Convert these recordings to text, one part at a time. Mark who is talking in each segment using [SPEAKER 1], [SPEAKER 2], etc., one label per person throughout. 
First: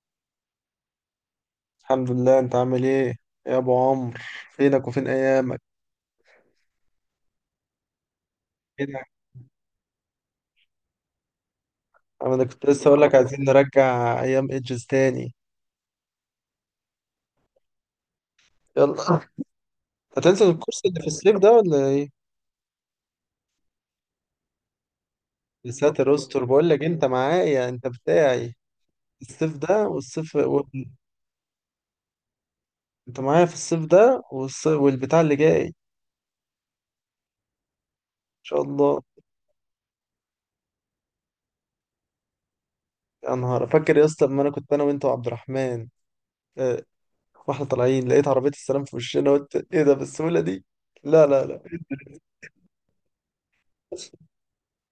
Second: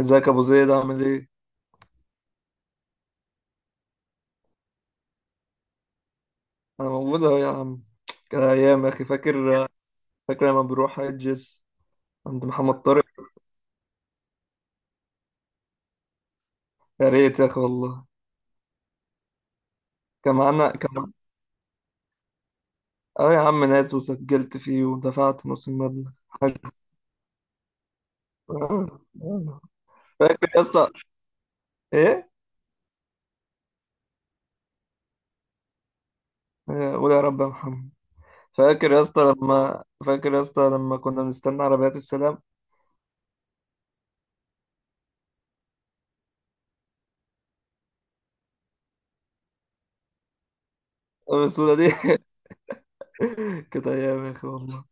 [SPEAKER 1] ازيك يا ابو زيد عامل ايه؟
[SPEAKER 2] الحمد لله. انت عامل ايه يا ابو عمرو؟ فينك وفين ايامك؟
[SPEAKER 1] انا موجود اهو يا عم. كان ايام يا
[SPEAKER 2] فينك؟
[SPEAKER 1] اخي فاكر. فاكر لما بنروح حجز
[SPEAKER 2] انا
[SPEAKER 1] عند
[SPEAKER 2] كنت
[SPEAKER 1] محمد
[SPEAKER 2] لسه اقول
[SPEAKER 1] طارق.
[SPEAKER 2] لك عايزين نرجع ايام ايدجز تاني.
[SPEAKER 1] يا ريت يا اخي والله.
[SPEAKER 2] يلا،
[SPEAKER 1] كان
[SPEAKER 2] هتنزل
[SPEAKER 1] معانا
[SPEAKER 2] الكورس
[SPEAKER 1] كان
[SPEAKER 2] اللي في
[SPEAKER 1] معانا-
[SPEAKER 2] الصيف ده ولا ايه؟
[SPEAKER 1] اه يا عم ناس وسجلت فيه ودفعت نص
[SPEAKER 2] يا
[SPEAKER 1] المبلغ
[SPEAKER 2] ساتر استر، بقول لك انت معايا، انت بتاعي
[SPEAKER 1] آه،
[SPEAKER 2] الصيف
[SPEAKER 1] آه.
[SPEAKER 2] ده والصيف
[SPEAKER 1] فاكر يا اسطى. ايه؟
[SPEAKER 2] انت معايا في الصيف ده والبتاع اللي جاي ان
[SPEAKER 1] آه، قول يا رب يا محمد.
[SPEAKER 2] شاء
[SPEAKER 1] فاكر
[SPEAKER 2] الله.
[SPEAKER 1] يا اسطى لما فاكر يا اسطى لما كنا بنستنى عربيات السلام
[SPEAKER 2] يا نهار، فاكر يا اسطى لما انا كنت انا وانت وعبد الرحمن، اه، واحنا طالعين لقيت عربية السلام في وشنا، قلت ايه ده بالسهولة دي؟ لا لا لا.
[SPEAKER 1] السودة دي. كانت ايام يا اخي والله.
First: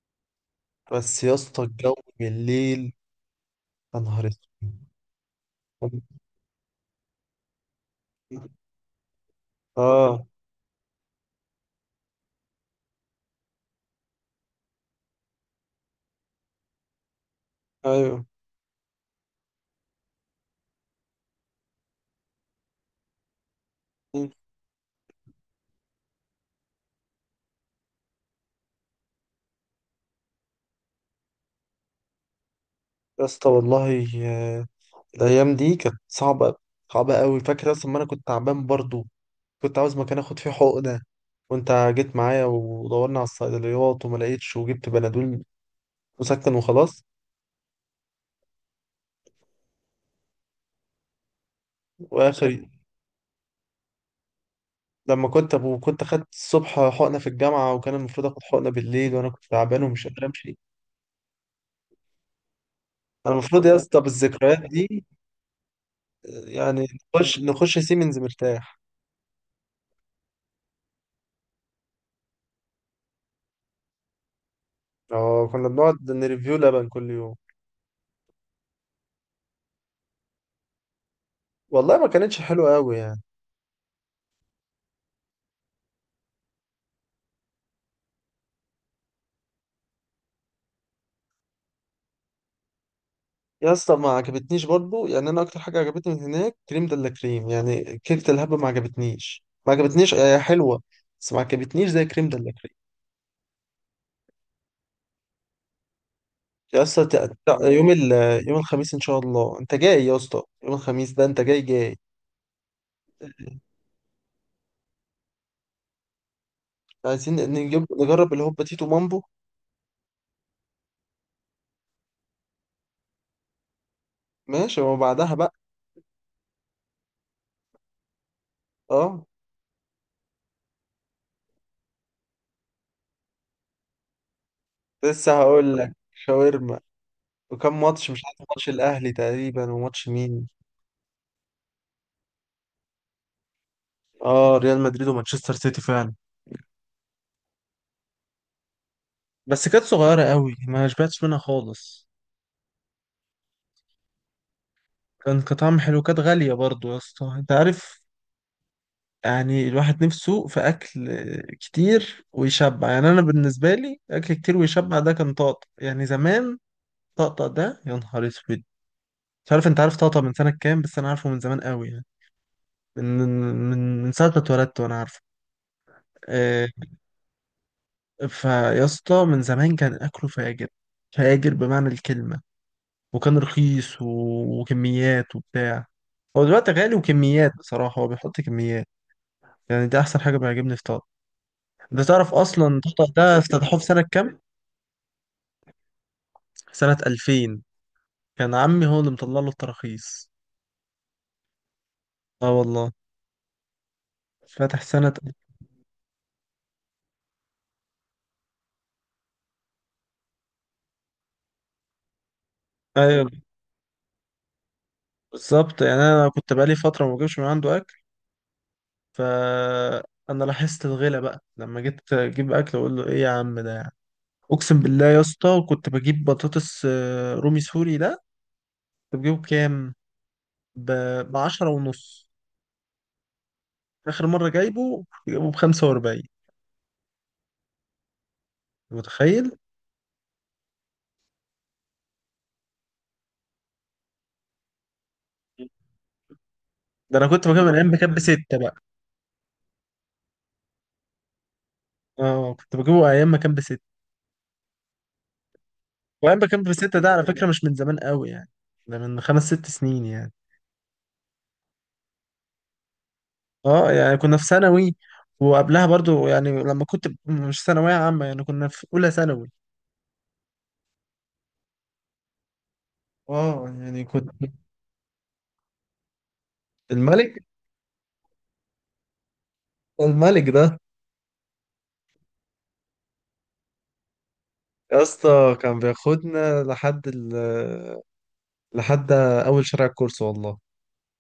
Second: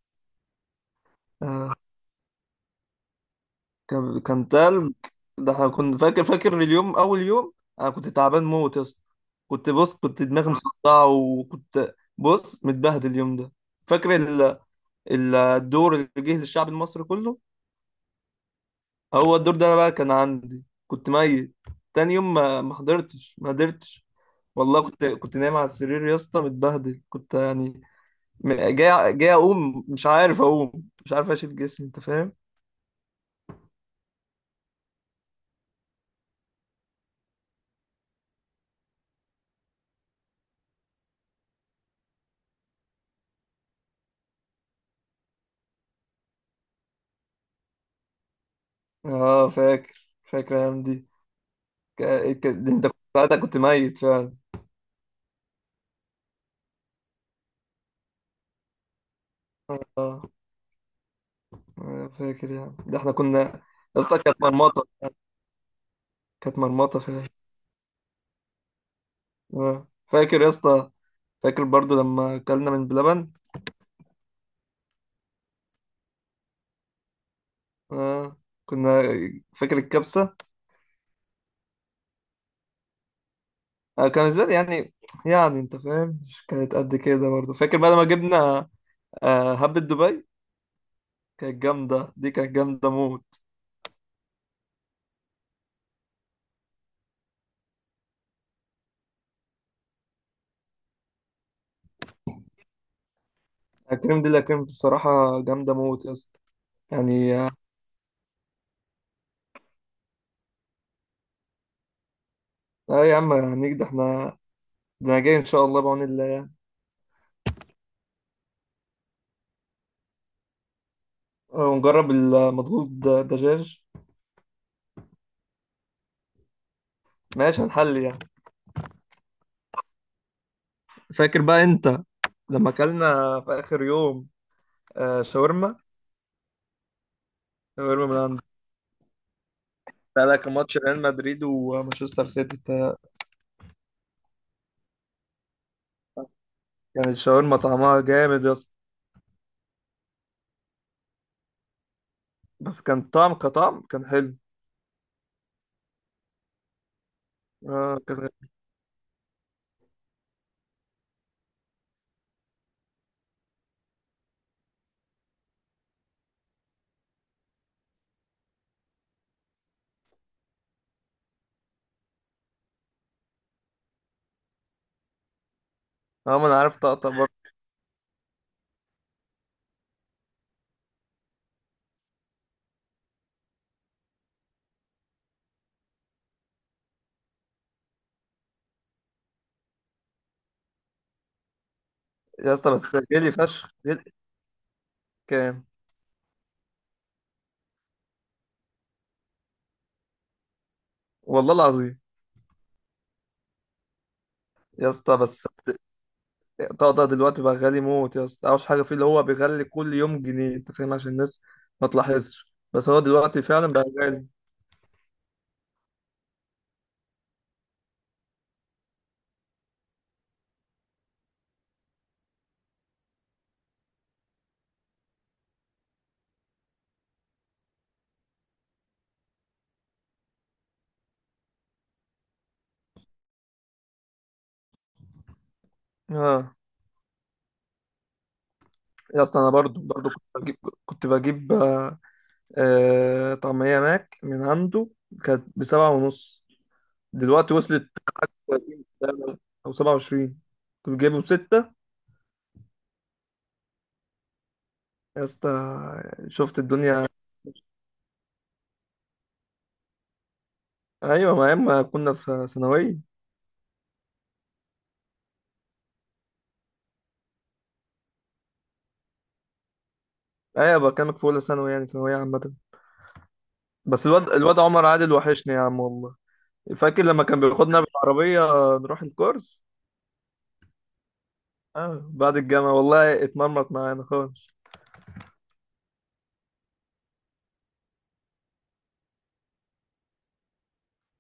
[SPEAKER 2] بس يا اسطى
[SPEAKER 1] آه.
[SPEAKER 2] الجو بالليل، يا
[SPEAKER 1] كان
[SPEAKER 2] نهار
[SPEAKER 1] كان تلج. ده احنا كنت
[SPEAKER 2] اسود.
[SPEAKER 1] فاكر اليوم اول يوم. انا كنت تعبان موت يا اسطى. كنت بص كنت
[SPEAKER 2] اه،
[SPEAKER 1] دماغي مصدعه وكنت بص متبهدل اليوم ده. فاكر ال... الدور اللي جه للشعب المصري كله.
[SPEAKER 2] ايوه
[SPEAKER 1] هو الدور ده بقى كان عندي كنت ميت. تاني يوم ما حضرتش ما قدرتش. والله كنت نايم على السرير يا اسطى متبهدل كنت يعني. جاي اقوم مش عارف اقوم. مش عارف اشيل جسمي انت فاهم.
[SPEAKER 2] يا اسطى والله. الايام دي كانت صعبه، صعبه قوي. فاكر اصلا، ما انا كنت تعبان برضو، كنت عاوز مكان اخد فيه حقنه، وانت جيت معايا ودورنا على الصيدليات وما لقيتش، وجبت بنادول مسكن وخلاص.
[SPEAKER 1] اه فاكر الايام دي. ك...
[SPEAKER 2] واخر
[SPEAKER 1] ده انت كنت ساعتها كنت ميت فعلا.
[SPEAKER 2] لما كنت كنت خدت الصبح حقنه في الجامعه، وكان المفروض اخد حقنه بالليل، وانا كنت تعبان ومش
[SPEAKER 1] اه.
[SPEAKER 2] قادر امشي.
[SPEAKER 1] أنا فاكر يعني ده احنا
[SPEAKER 2] انا
[SPEAKER 1] كنا
[SPEAKER 2] المفروض يا اسطى
[SPEAKER 1] يا اسطى كانت
[SPEAKER 2] بالذكريات
[SPEAKER 1] مرمطة.
[SPEAKER 2] دي
[SPEAKER 1] كانت
[SPEAKER 2] يعني
[SPEAKER 1] مرمطة فعلا.
[SPEAKER 2] نخش نخش سيمنز مرتاح.
[SPEAKER 1] اه فاكر يا اسطى. فاكر برضو لما اكلنا من بلبن.
[SPEAKER 2] اه، كنا بنقعد نريفيو لبن كل يوم.
[SPEAKER 1] اه كنا. فاكر الكبسة.
[SPEAKER 2] والله ما كانتش حلوه قوي يعني.
[SPEAKER 1] آه، كان بالنسبة لي يعني. يعني انت فاهم مش كانت قد كده برضو فاكر بعد ما جبنا هبة دبي. كانت جامدة دي كانت جامدة موت.
[SPEAKER 2] يا اسطى ما عجبتنيش برضو يعني، انا اكتر حاجه عجبتني من هناك كريم دلا كريم، يعني كيكه الهبه ما عجبتنيش، ما عجبتنيش، هي حلوه بس ما عجبتنيش زي كريم دلا كريم.
[SPEAKER 1] الكريم دي اللي كانت بصراحة جامدة موت يا اسطى.
[SPEAKER 2] يا اسطى،
[SPEAKER 1] يعني اه.
[SPEAKER 2] يوم يوم الخميس ان شاء الله انت جاي، يا اسطى يوم الخميس ده انت جاي جاي.
[SPEAKER 1] آه، يا عم هنيجي ده احنا. ده انا جاي ان شاء الله بعون الله.
[SPEAKER 2] عايزين نجيب نجرب الهوبا تيتو مامبو.
[SPEAKER 1] ونجرب المضغوط دجاج.
[SPEAKER 2] ماشي، وبعدها بقى
[SPEAKER 1] ماشي هنحل يعني.
[SPEAKER 2] اه.
[SPEAKER 1] فاكر بقى انت لما اكلنا في اخر يوم
[SPEAKER 2] لسه هقول
[SPEAKER 1] شاورما.
[SPEAKER 2] لك شاورما، وكم
[SPEAKER 1] شاورما
[SPEAKER 2] ماتش،
[SPEAKER 1] من
[SPEAKER 2] مش عارف
[SPEAKER 1] عند.
[SPEAKER 2] ماتش الاهلي تقريبا وماتش
[SPEAKER 1] بقى
[SPEAKER 2] مين.
[SPEAKER 1] لك ماتش ريال مدريد ومانشستر سيتي
[SPEAKER 2] اه، ريال مدريد ومانشستر سيتي فعلا.
[SPEAKER 1] كانت الشاورما طعمها جامد يا اسطى.
[SPEAKER 2] بس كانت صغيرة قوي، ما شبعتش منها خالص.
[SPEAKER 1] بس كان كطعم كان حلو.
[SPEAKER 2] كان طعم حلو، كانت غالية برضو يا اسطى انت
[SPEAKER 1] اه
[SPEAKER 2] عارف.
[SPEAKER 1] كان.
[SPEAKER 2] يعني الواحد نفسه في اكل كتير ويشبع، يعني انا بالنسبة لي اكل كتير ويشبع، ده كان طقطق يعني زمان. طقطق ده، يا نهار اسود. مش عارف انت عارف طقطق من سنة كام، بس انا عارفه من زمان قوي يعني. من من ساعة ما اتولدت وانا عارفه.
[SPEAKER 1] اه ما انا
[SPEAKER 2] آه،
[SPEAKER 1] عارف طقطق برضه.
[SPEAKER 2] فيا اسطى من زمان كان اكله فاجر، فاجر بمعنى الكلمة، وكان رخيص وكميات وبتاع. هو دلوقتي غالي وكميات، بصراحة هو بيحط كميات. يعني ده أحسن حاجة بيعجبني في طارق. أنت تعرف
[SPEAKER 1] يا اسطى
[SPEAKER 2] أصلا
[SPEAKER 1] بس
[SPEAKER 2] طارق
[SPEAKER 1] غالي
[SPEAKER 2] ده
[SPEAKER 1] فشخ
[SPEAKER 2] افتتحوه في سنة
[SPEAKER 1] غالي.
[SPEAKER 2] كام؟
[SPEAKER 1] كام؟
[SPEAKER 2] سنة 2000. كان عمي هو اللي مطلع له التراخيص.
[SPEAKER 1] والله العظيم.
[SPEAKER 2] اه والله، فاتح
[SPEAKER 1] يا
[SPEAKER 2] سنة.
[SPEAKER 1] اسطى بس طقطق دلوقتي بقى غالي موت يا اسطى اوحش حاجه فيه اللي هو بيغلي كل يوم جنيه انت فاهم عشان الناس ما تلاحظش بس هو
[SPEAKER 2] أيوة،
[SPEAKER 1] دلوقتي فعلا بقى غالي.
[SPEAKER 2] بالظبط يعني. أنا كنت بقالي فترة ما بجيبش من عنده أكل، فأنا لاحظت الغلا بقى لما جيت أجيب أكل أقول له إيه يا عم ده يعني. أقسم بالله يا اسطى، كنت بجيب بطاطس رومي سوري ده كنت بجيبه بكام؟ ب... بعشرة ونص. آخر مرة جايبه بخمسة وأربعين.
[SPEAKER 1] اه. يا اصل انا
[SPEAKER 2] متخيل؟
[SPEAKER 1] برضو كنت بجيب. كنت بجيب. طعمية ماك من عنده. كانت بسبعة ونص.
[SPEAKER 2] ده أنا كنت
[SPEAKER 1] دلوقتي
[SPEAKER 2] بجيبه من أيام
[SPEAKER 1] وصلت
[SPEAKER 2] ما كان بستة بقى.
[SPEAKER 1] 30 او 27. كنت جايبه بستة
[SPEAKER 2] اه، كنت بجيبه أيام ما كان بستة.
[SPEAKER 1] يا اسطى.
[SPEAKER 2] وأيام ما
[SPEAKER 1] شفت
[SPEAKER 2] كان بستة
[SPEAKER 1] الدنيا.
[SPEAKER 2] ده على فكرة مش من زمان قوي يعني، ده من خمس ست سنين يعني.
[SPEAKER 1] ايوه ما اما كنا في ثانوية.
[SPEAKER 2] اه يعني كنا في ثانوي. وقبلها برضو يعني، لما كنت مش ثانوية عامة، يعني كنا في أولى ثانوي.
[SPEAKER 1] ايوه بكلمك في اولى ثانوي يعني ثانوية عامة.
[SPEAKER 2] اه يعني
[SPEAKER 1] بس الواد
[SPEAKER 2] كنت
[SPEAKER 1] الواد عمر عادل وحشني يا عم والله. فاكر لما كان
[SPEAKER 2] الملك.
[SPEAKER 1] بياخدنا بالعربية نروح الكورس.
[SPEAKER 2] الملك ده
[SPEAKER 1] اه بعد الجامعة والله اتمرمط معانا خالص.
[SPEAKER 2] يا اسطى كان بياخدنا لحد لحد أول شارع الكورس والله.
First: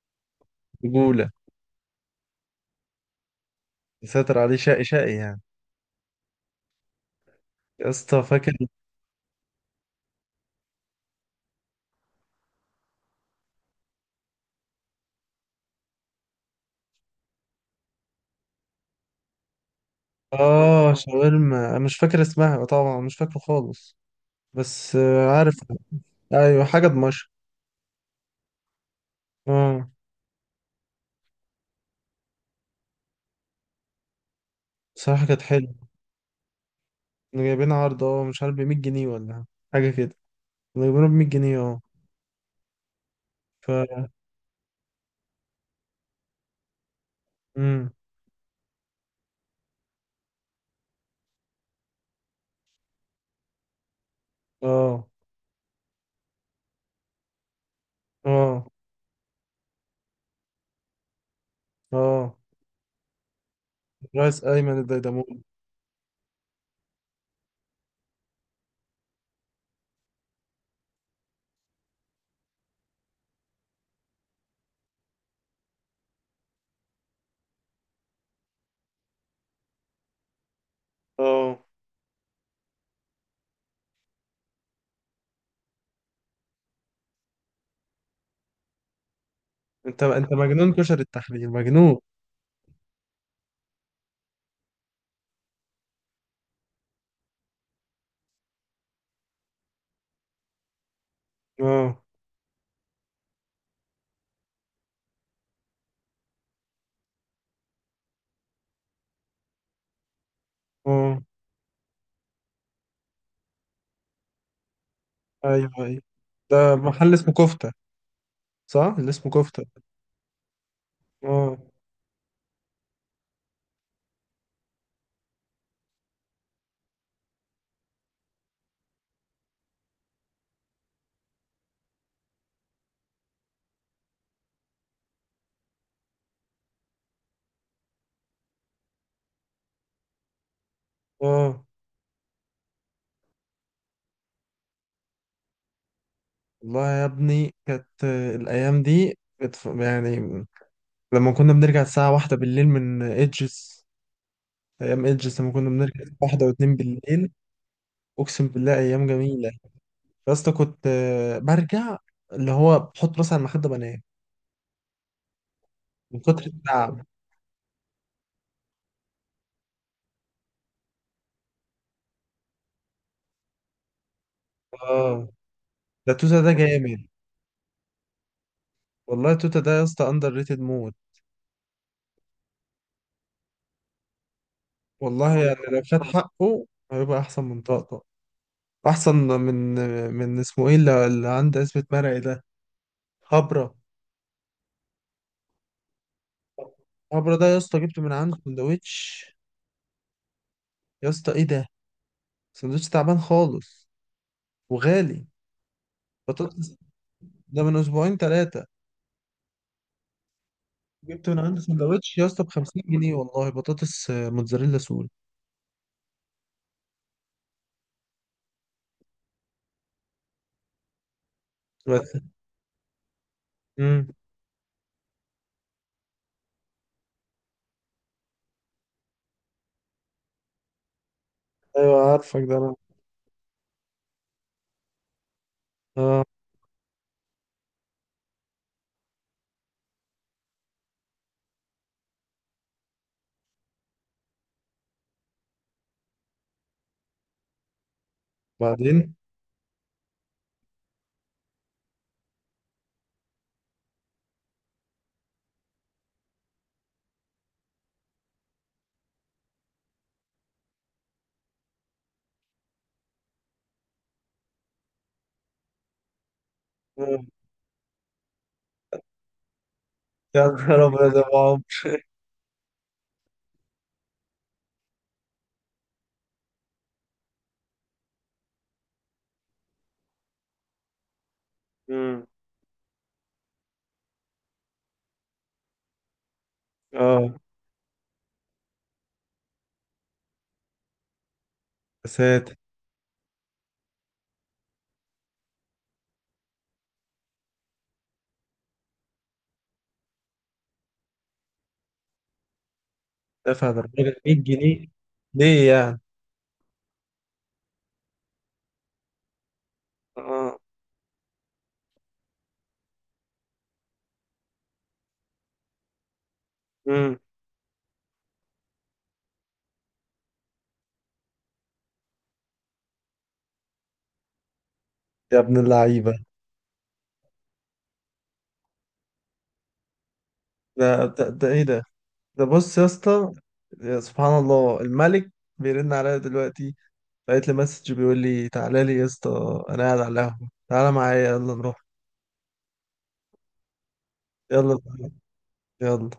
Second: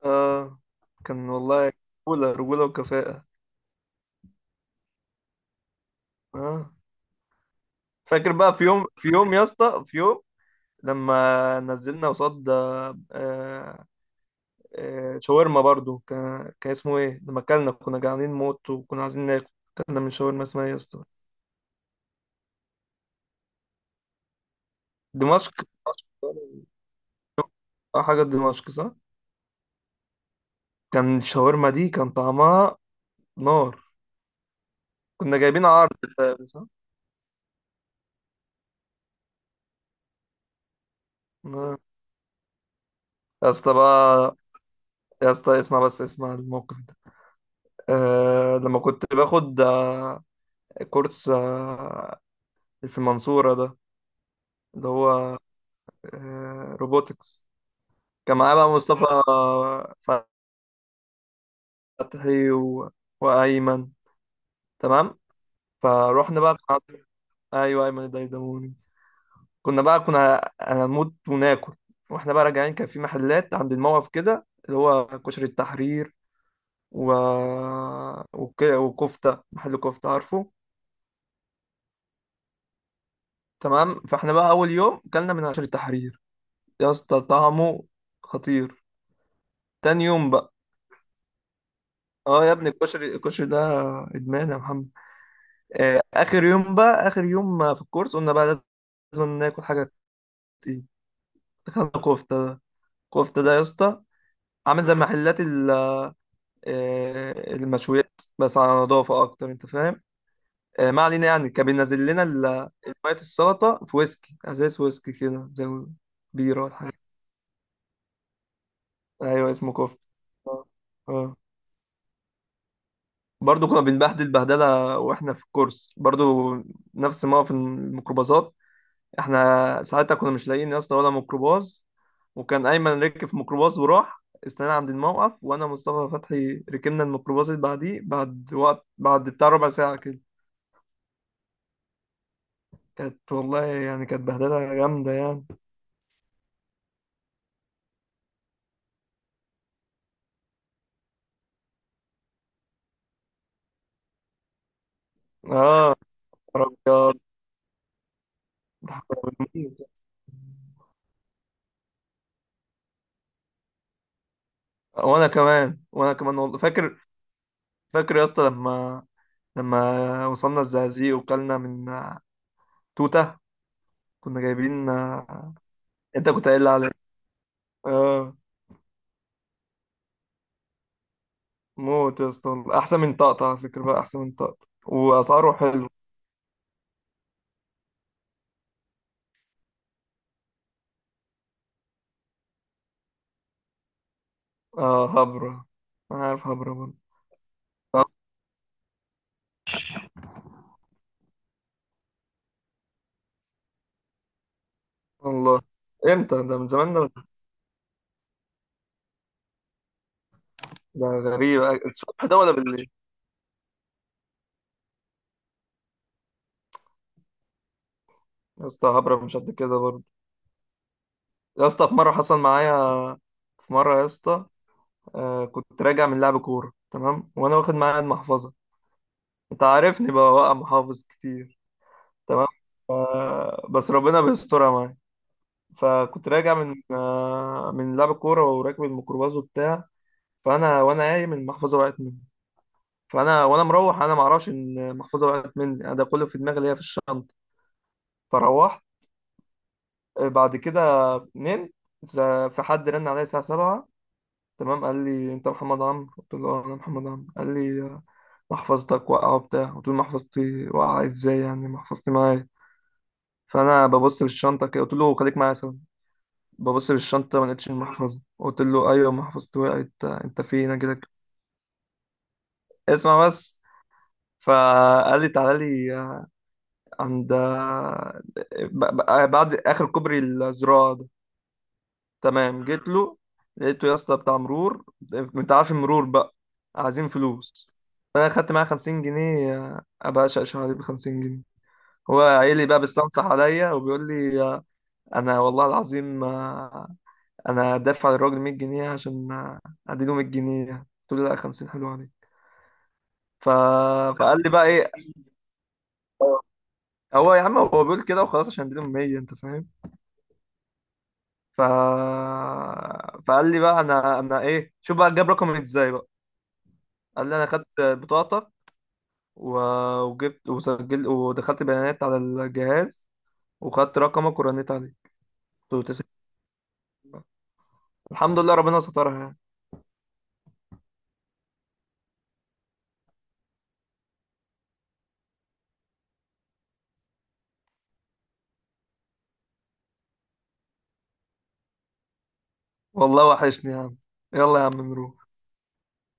[SPEAKER 1] اه كان
[SPEAKER 2] رجولة.
[SPEAKER 1] والله. رجولة رجولة وكفاءة.
[SPEAKER 2] يسيطر عليه، شقي شقي يعني.
[SPEAKER 1] اه
[SPEAKER 2] يا اسطى
[SPEAKER 1] فاكر
[SPEAKER 2] فاكر.
[SPEAKER 1] بقى في يوم في يوم يا اسطى في يوم لما نزلنا قصاد. آه، شاورما برضو كان اسمه ايه لما اكلنا كنا جعانين موت وكنا عايزين ناكل. اكلنا من شاورما اسمها ايه يا
[SPEAKER 2] اه،
[SPEAKER 1] اسطى؟
[SPEAKER 2] شاورما. أنا مش فاكر اسمها طبعا، مش فاكره خالص، بس
[SPEAKER 1] دمشق.
[SPEAKER 2] عارف.
[SPEAKER 1] دمشق.
[SPEAKER 2] ايوه، حاجه دمشق.
[SPEAKER 1] اه حاجة دمشق صح.
[SPEAKER 2] اه،
[SPEAKER 1] كان الشاورما دي كان طعمها نار.
[SPEAKER 2] بصراحه
[SPEAKER 1] كنا
[SPEAKER 2] كانت
[SPEAKER 1] جايبين
[SPEAKER 2] حلوه.
[SPEAKER 1] عرض. فاهم صح.
[SPEAKER 2] كانوا جايبين عرض، اه مش عارف ب 100 جنيه ولا حاجه كده. كانوا جايبينه ب 100 جنيه،
[SPEAKER 1] آه.
[SPEAKER 2] اه.
[SPEAKER 1] يا
[SPEAKER 2] ف
[SPEAKER 1] اسطى بقى. يا اسطى اسمع بس اسمع الموقف ده.
[SPEAKER 2] امم
[SPEAKER 1] لما كنت باخد كورس في المنصورة ده. اللي
[SPEAKER 2] اه،
[SPEAKER 1] هو روبوتكس. كان معاه
[SPEAKER 2] اه
[SPEAKER 1] بقى مصطفى
[SPEAKER 2] اه.
[SPEAKER 1] فتحي و... وأيمن.
[SPEAKER 2] رايس ايمن
[SPEAKER 1] تمام.
[SPEAKER 2] الديدامون.
[SPEAKER 1] فروحنا بقى أيوه أيمن الديدموني. كنا بقى هنموت وناكل. واحنا بقى راجعين كان في محلات عند الموقف كده اللي هو كشري التحرير و... وك... وكفتة محل كفتة عارفه.
[SPEAKER 2] اه.
[SPEAKER 1] تمام فاحنا بقى أول يوم كلنا من كشري التحرير. يا اسطى طعمه خطير.
[SPEAKER 2] انت
[SPEAKER 1] تاني يوم
[SPEAKER 2] انت
[SPEAKER 1] بقى.
[SPEAKER 2] مجنون، كشري التحرير مجنون.
[SPEAKER 1] اه يا ابني الكشري ده ادمان يا محمد. اخر يوم بقى اخر يوم في الكورس قلنا بقى لازم ناكل حاجه تقيله. دخلنا
[SPEAKER 2] اه.
[SPEAKER 1] كفته. كفته ده يا اسطى عامل زي محلات المشويات بس على نظافه اكتر انت فاهم. ما
[SPEAKER 2] اه.
[SPEAKER 1] علينا يعني كان بينزل لنا ميه السلطه في ويسكي ازاز ويسكي كده زي
[SPEAKER 2] ايوه ايوه،
[SPEAKER 1] بيره ولا
[SPEAKER 2] ده
[SPEAKER 1] حاجه.
[SPEAKER 2] محل اسمه كفته، صح اللي اسمه
[SPEAKER 1] ايوه
[SPEAKER 2] كفته.
[SPEAKER 1] اسمه كفته. اه. آه.
[SPEAKER 2] اه.
[SPEAKER 1] برضه كنا بنبهدل بهدله واحنا في الكورس برضه. نفس موقف الميكروباصات. احنا ساعتها كنا مش لاقيين يا اسطى ولا ميكروباص. وكان ايمن ركب في ميكروباص وراح استنى عند الموقف وانا ومصطفى فتحي ركبنا الميكروباص اللي بعديه بعد وقت بتاع ربع ساعه كده.
[SPEAKER 2] اه
[SPEAKER 1] كانت والله يعني كانت بهدله جامده يعني.
[SPEAKER 2] والله يا ابني، كانت الأيام دي يعني، لما كنا بنرجع الساعة واحدة بالليل من إيدجز. أيام إيدجز لما كنا
[SPEAKER 1] اه
[SPEAKER 2] بنرجع الساعة واحدة
[SPEAKER 1] يا رب
[SPEAKER 2] واتنين
[SPEAKER 1] يا رب.
[SPEAKER 2] بالليل. أقسم بالله أيام جميلة. يا اسطى، كنت برجع اللي هو بحط راسي على المخدة بنام
[SPEAKER 1] وانا كمان وانا
[SPEAKER 2] من
[SPEAKER 1] كمان
[SPEAKER 2] كتر
[SPEAKER 1] والله فاكر.
[SPEAKER 2] التعب.
[SPEAKER 1] فاكر يا اسطى لما وصلنا الزقازيق وكلنا من توته. كنا جايبين
[SPEAKER 2] آه،
[SPEAKER 1] آه،
[SPEAKER 2] ده
[SPEAKER 1] انت
[SPEAKER 2] توتا
[SPEAKER 1] كنت
[SPEAKER 2] ده
[SPEAKER 1] قايل لي عليه.
[SPEAKER 2] جامد.
[SPEAKER 1] اه.
[SPEAKER 2] والله توتا ده يا اسطى أندر ريتد مود.
[SPEAKER 1] موت يا اسطى احسن من طقطقة على فكرة بقى احسن من طقطقة
[SPEAKER 2] والله
[SPEAKER 1] واسعاره
[SPEAKER 2] يعني لو
[SPEAKER 1] حلو.
[SPEAKER 2] خد حقه هيبقى أحسن من طقطق. أحسن من اسمه إيه اللي اللي عنده اسمه مرعي ده، هبرة.
[SPEAKER 1] آه، هبرة. انا عارف هبرة برضه.
[SPEAKER 2] عبرة ده يا اسطى، جبته من عنده سندوتش، يا اسطى ايه ده؟ سندوتش تعبان خالص، وغالي.
[SPEAKER 1] سبحان الله. امتى ده؟ من
[SPEAKER 2] بطاطس.
[SPEAKER 1] زمان ده.
[SPEAKER 2] ده من اسبوعين ثلاثة.
[SPEAKER 1] ده
[SPEAKER 2] جبت من عنده
[SPEAKER 1] غريب.
[SPEAKER 2] سندوتش
[SPEAKER 1] الصبح
[SPEAKER 2] يا
[SPEAKER 1] ده
[SPEAKER 2] اسطى ب
[SPEAKER 1] ولا
[SPEAKER 2] 50
[SPEAKER 1] بالليل؟
[SPEAKER 2] جنيه والله، بطاطس موتزاريلا سوري.
[SPEAKER 1] يا اسطى هبرة مش قد كده برضه. يا اسطى في مرة
[SPEAKER 2] بس
[SPEAKER 1] حصل معايا. في مرة يا
[SPEAKER 2] امم
[SPEAKER 1] اسطى كنت راجع من لعب كورة تمام وانا واخد معايا المحفظة. انت عارفني بقى واقع محافظ كتير.
[SPEAKER 2] ايوه عارفك،
[SPEAKER 1] تمام
[SPEAKER 2] ده انا.
[SPEAKER 1] بس ربنا بيسترها معايا.
[SPEAKER 2] اه.
[SPEAKER 1] فكنت راجع من لعب كورة وراكب الميكروباص وبتاع. فانا وانا قايم المحفظه وقعت مني. فانا وانا مروح انا ما اعرفش ان المحفظه وقعت مني انا ده كله في دماغي اللي هي في الشنطه. فروحت
[SPEAKER 2] بعدين
[SPEAKER 1] بعد كده نمت. ز- في حد رن عليا الساعه 7. تمام قال لي انت محمد عمرو قلت له أه، انا محمد عمرو. قال لي محفظتك واقعه وبتاع قلت له محفظتي واقعه ازاي يعني محفظتي معايا. فانا ببص في الشنطه كده قلت له خليك معايا سوا. ببص في
[SPEAKER 2] مم.
[SPEAKER 1] الشنطه ما لقيتش المحفظه قلت له ايوه محفظتي وقعت انت
[SPEAKER 2] يا
[SPEAKER 1] فين اجي
[SPEAKER 2] نهار
[SPEAKER 1] لك.
[SPEAKER 2] ابيض يا أبو عمرو.
[SPEAKER 1] اسمع بس. فقال لي تعالى لي عند بعد اخر كوبري الزراعه ده.
[SPEAKER 2] مم.
[SPEAKER 1] تمام جيت له. لقيته يا اسطى بتاع مرور. انت عارف المرور بقى عايزين
[SPEAKER 2] اه.
[SPEAKER 1] فلوس. فانا خدت معاه 50 جنيه ابقى اشقشق عليه ب 50 جنيه.
[SPEAKER 2] يا
[SPEAKER 1] هو
[SPEAKER 2] ساتر،
[SPEAKER 1] قايل لي بقى بيستنصح عليا وبيقول لي انا والله العظيم انا دافع للراجل 100 جنيه عشان اديله 100 جنيه. قلت له لا 50 حلو عليه. ف...
[SPEAKER 2] دفع ده الراجل 100
[SPEAKER 1] فقال لي بقى
[SPEAKER 2] جنيه
[SPEAKER 1] ايه.
[SPEAKER 2] ليه يعني؟
[SPEAKER 1] هو يا عم هو بيقول كده وخلاص عشان اديله 100 انت فاهم.
[SPEAKER 2] اه.
[SPEAKER 1] ف... فقال لي بقى انا ايه شوف بقى جاب رقمي ازاي بقى.
[SPEAKER 2] مم.
[SPEAKER 1] قال لي انا خدت بطاقتك و... وجبت وسجلت ودخلت بيانات على الجهاز وخدت رقمك ورنيت عليه.
[SPEAKER 2] يا ابن
[SPEAKER 1] قلت له تسلم.
[SPEAKER 2] اللعيبة.
[SPEAKER 1] الحمد لله ربنا سترها يعني.
[SPEAKER 2] ده ايه ده؟ ده بص يا اسطى، يا سبحان الله، الملك بيرن عليا دلوقتي. لقيت لي مسج بيقول لي تعالى لي يا اسطى انا قاعد على القهوه، تعالى معايا يلا نروح.
[SPEAKER 1] والله وحشني يا عم. يلا يا عم
[SPEAKER 2] يلا تعالى.
[SPEAKER 1] نروح.
[SPEAKER 2] يلا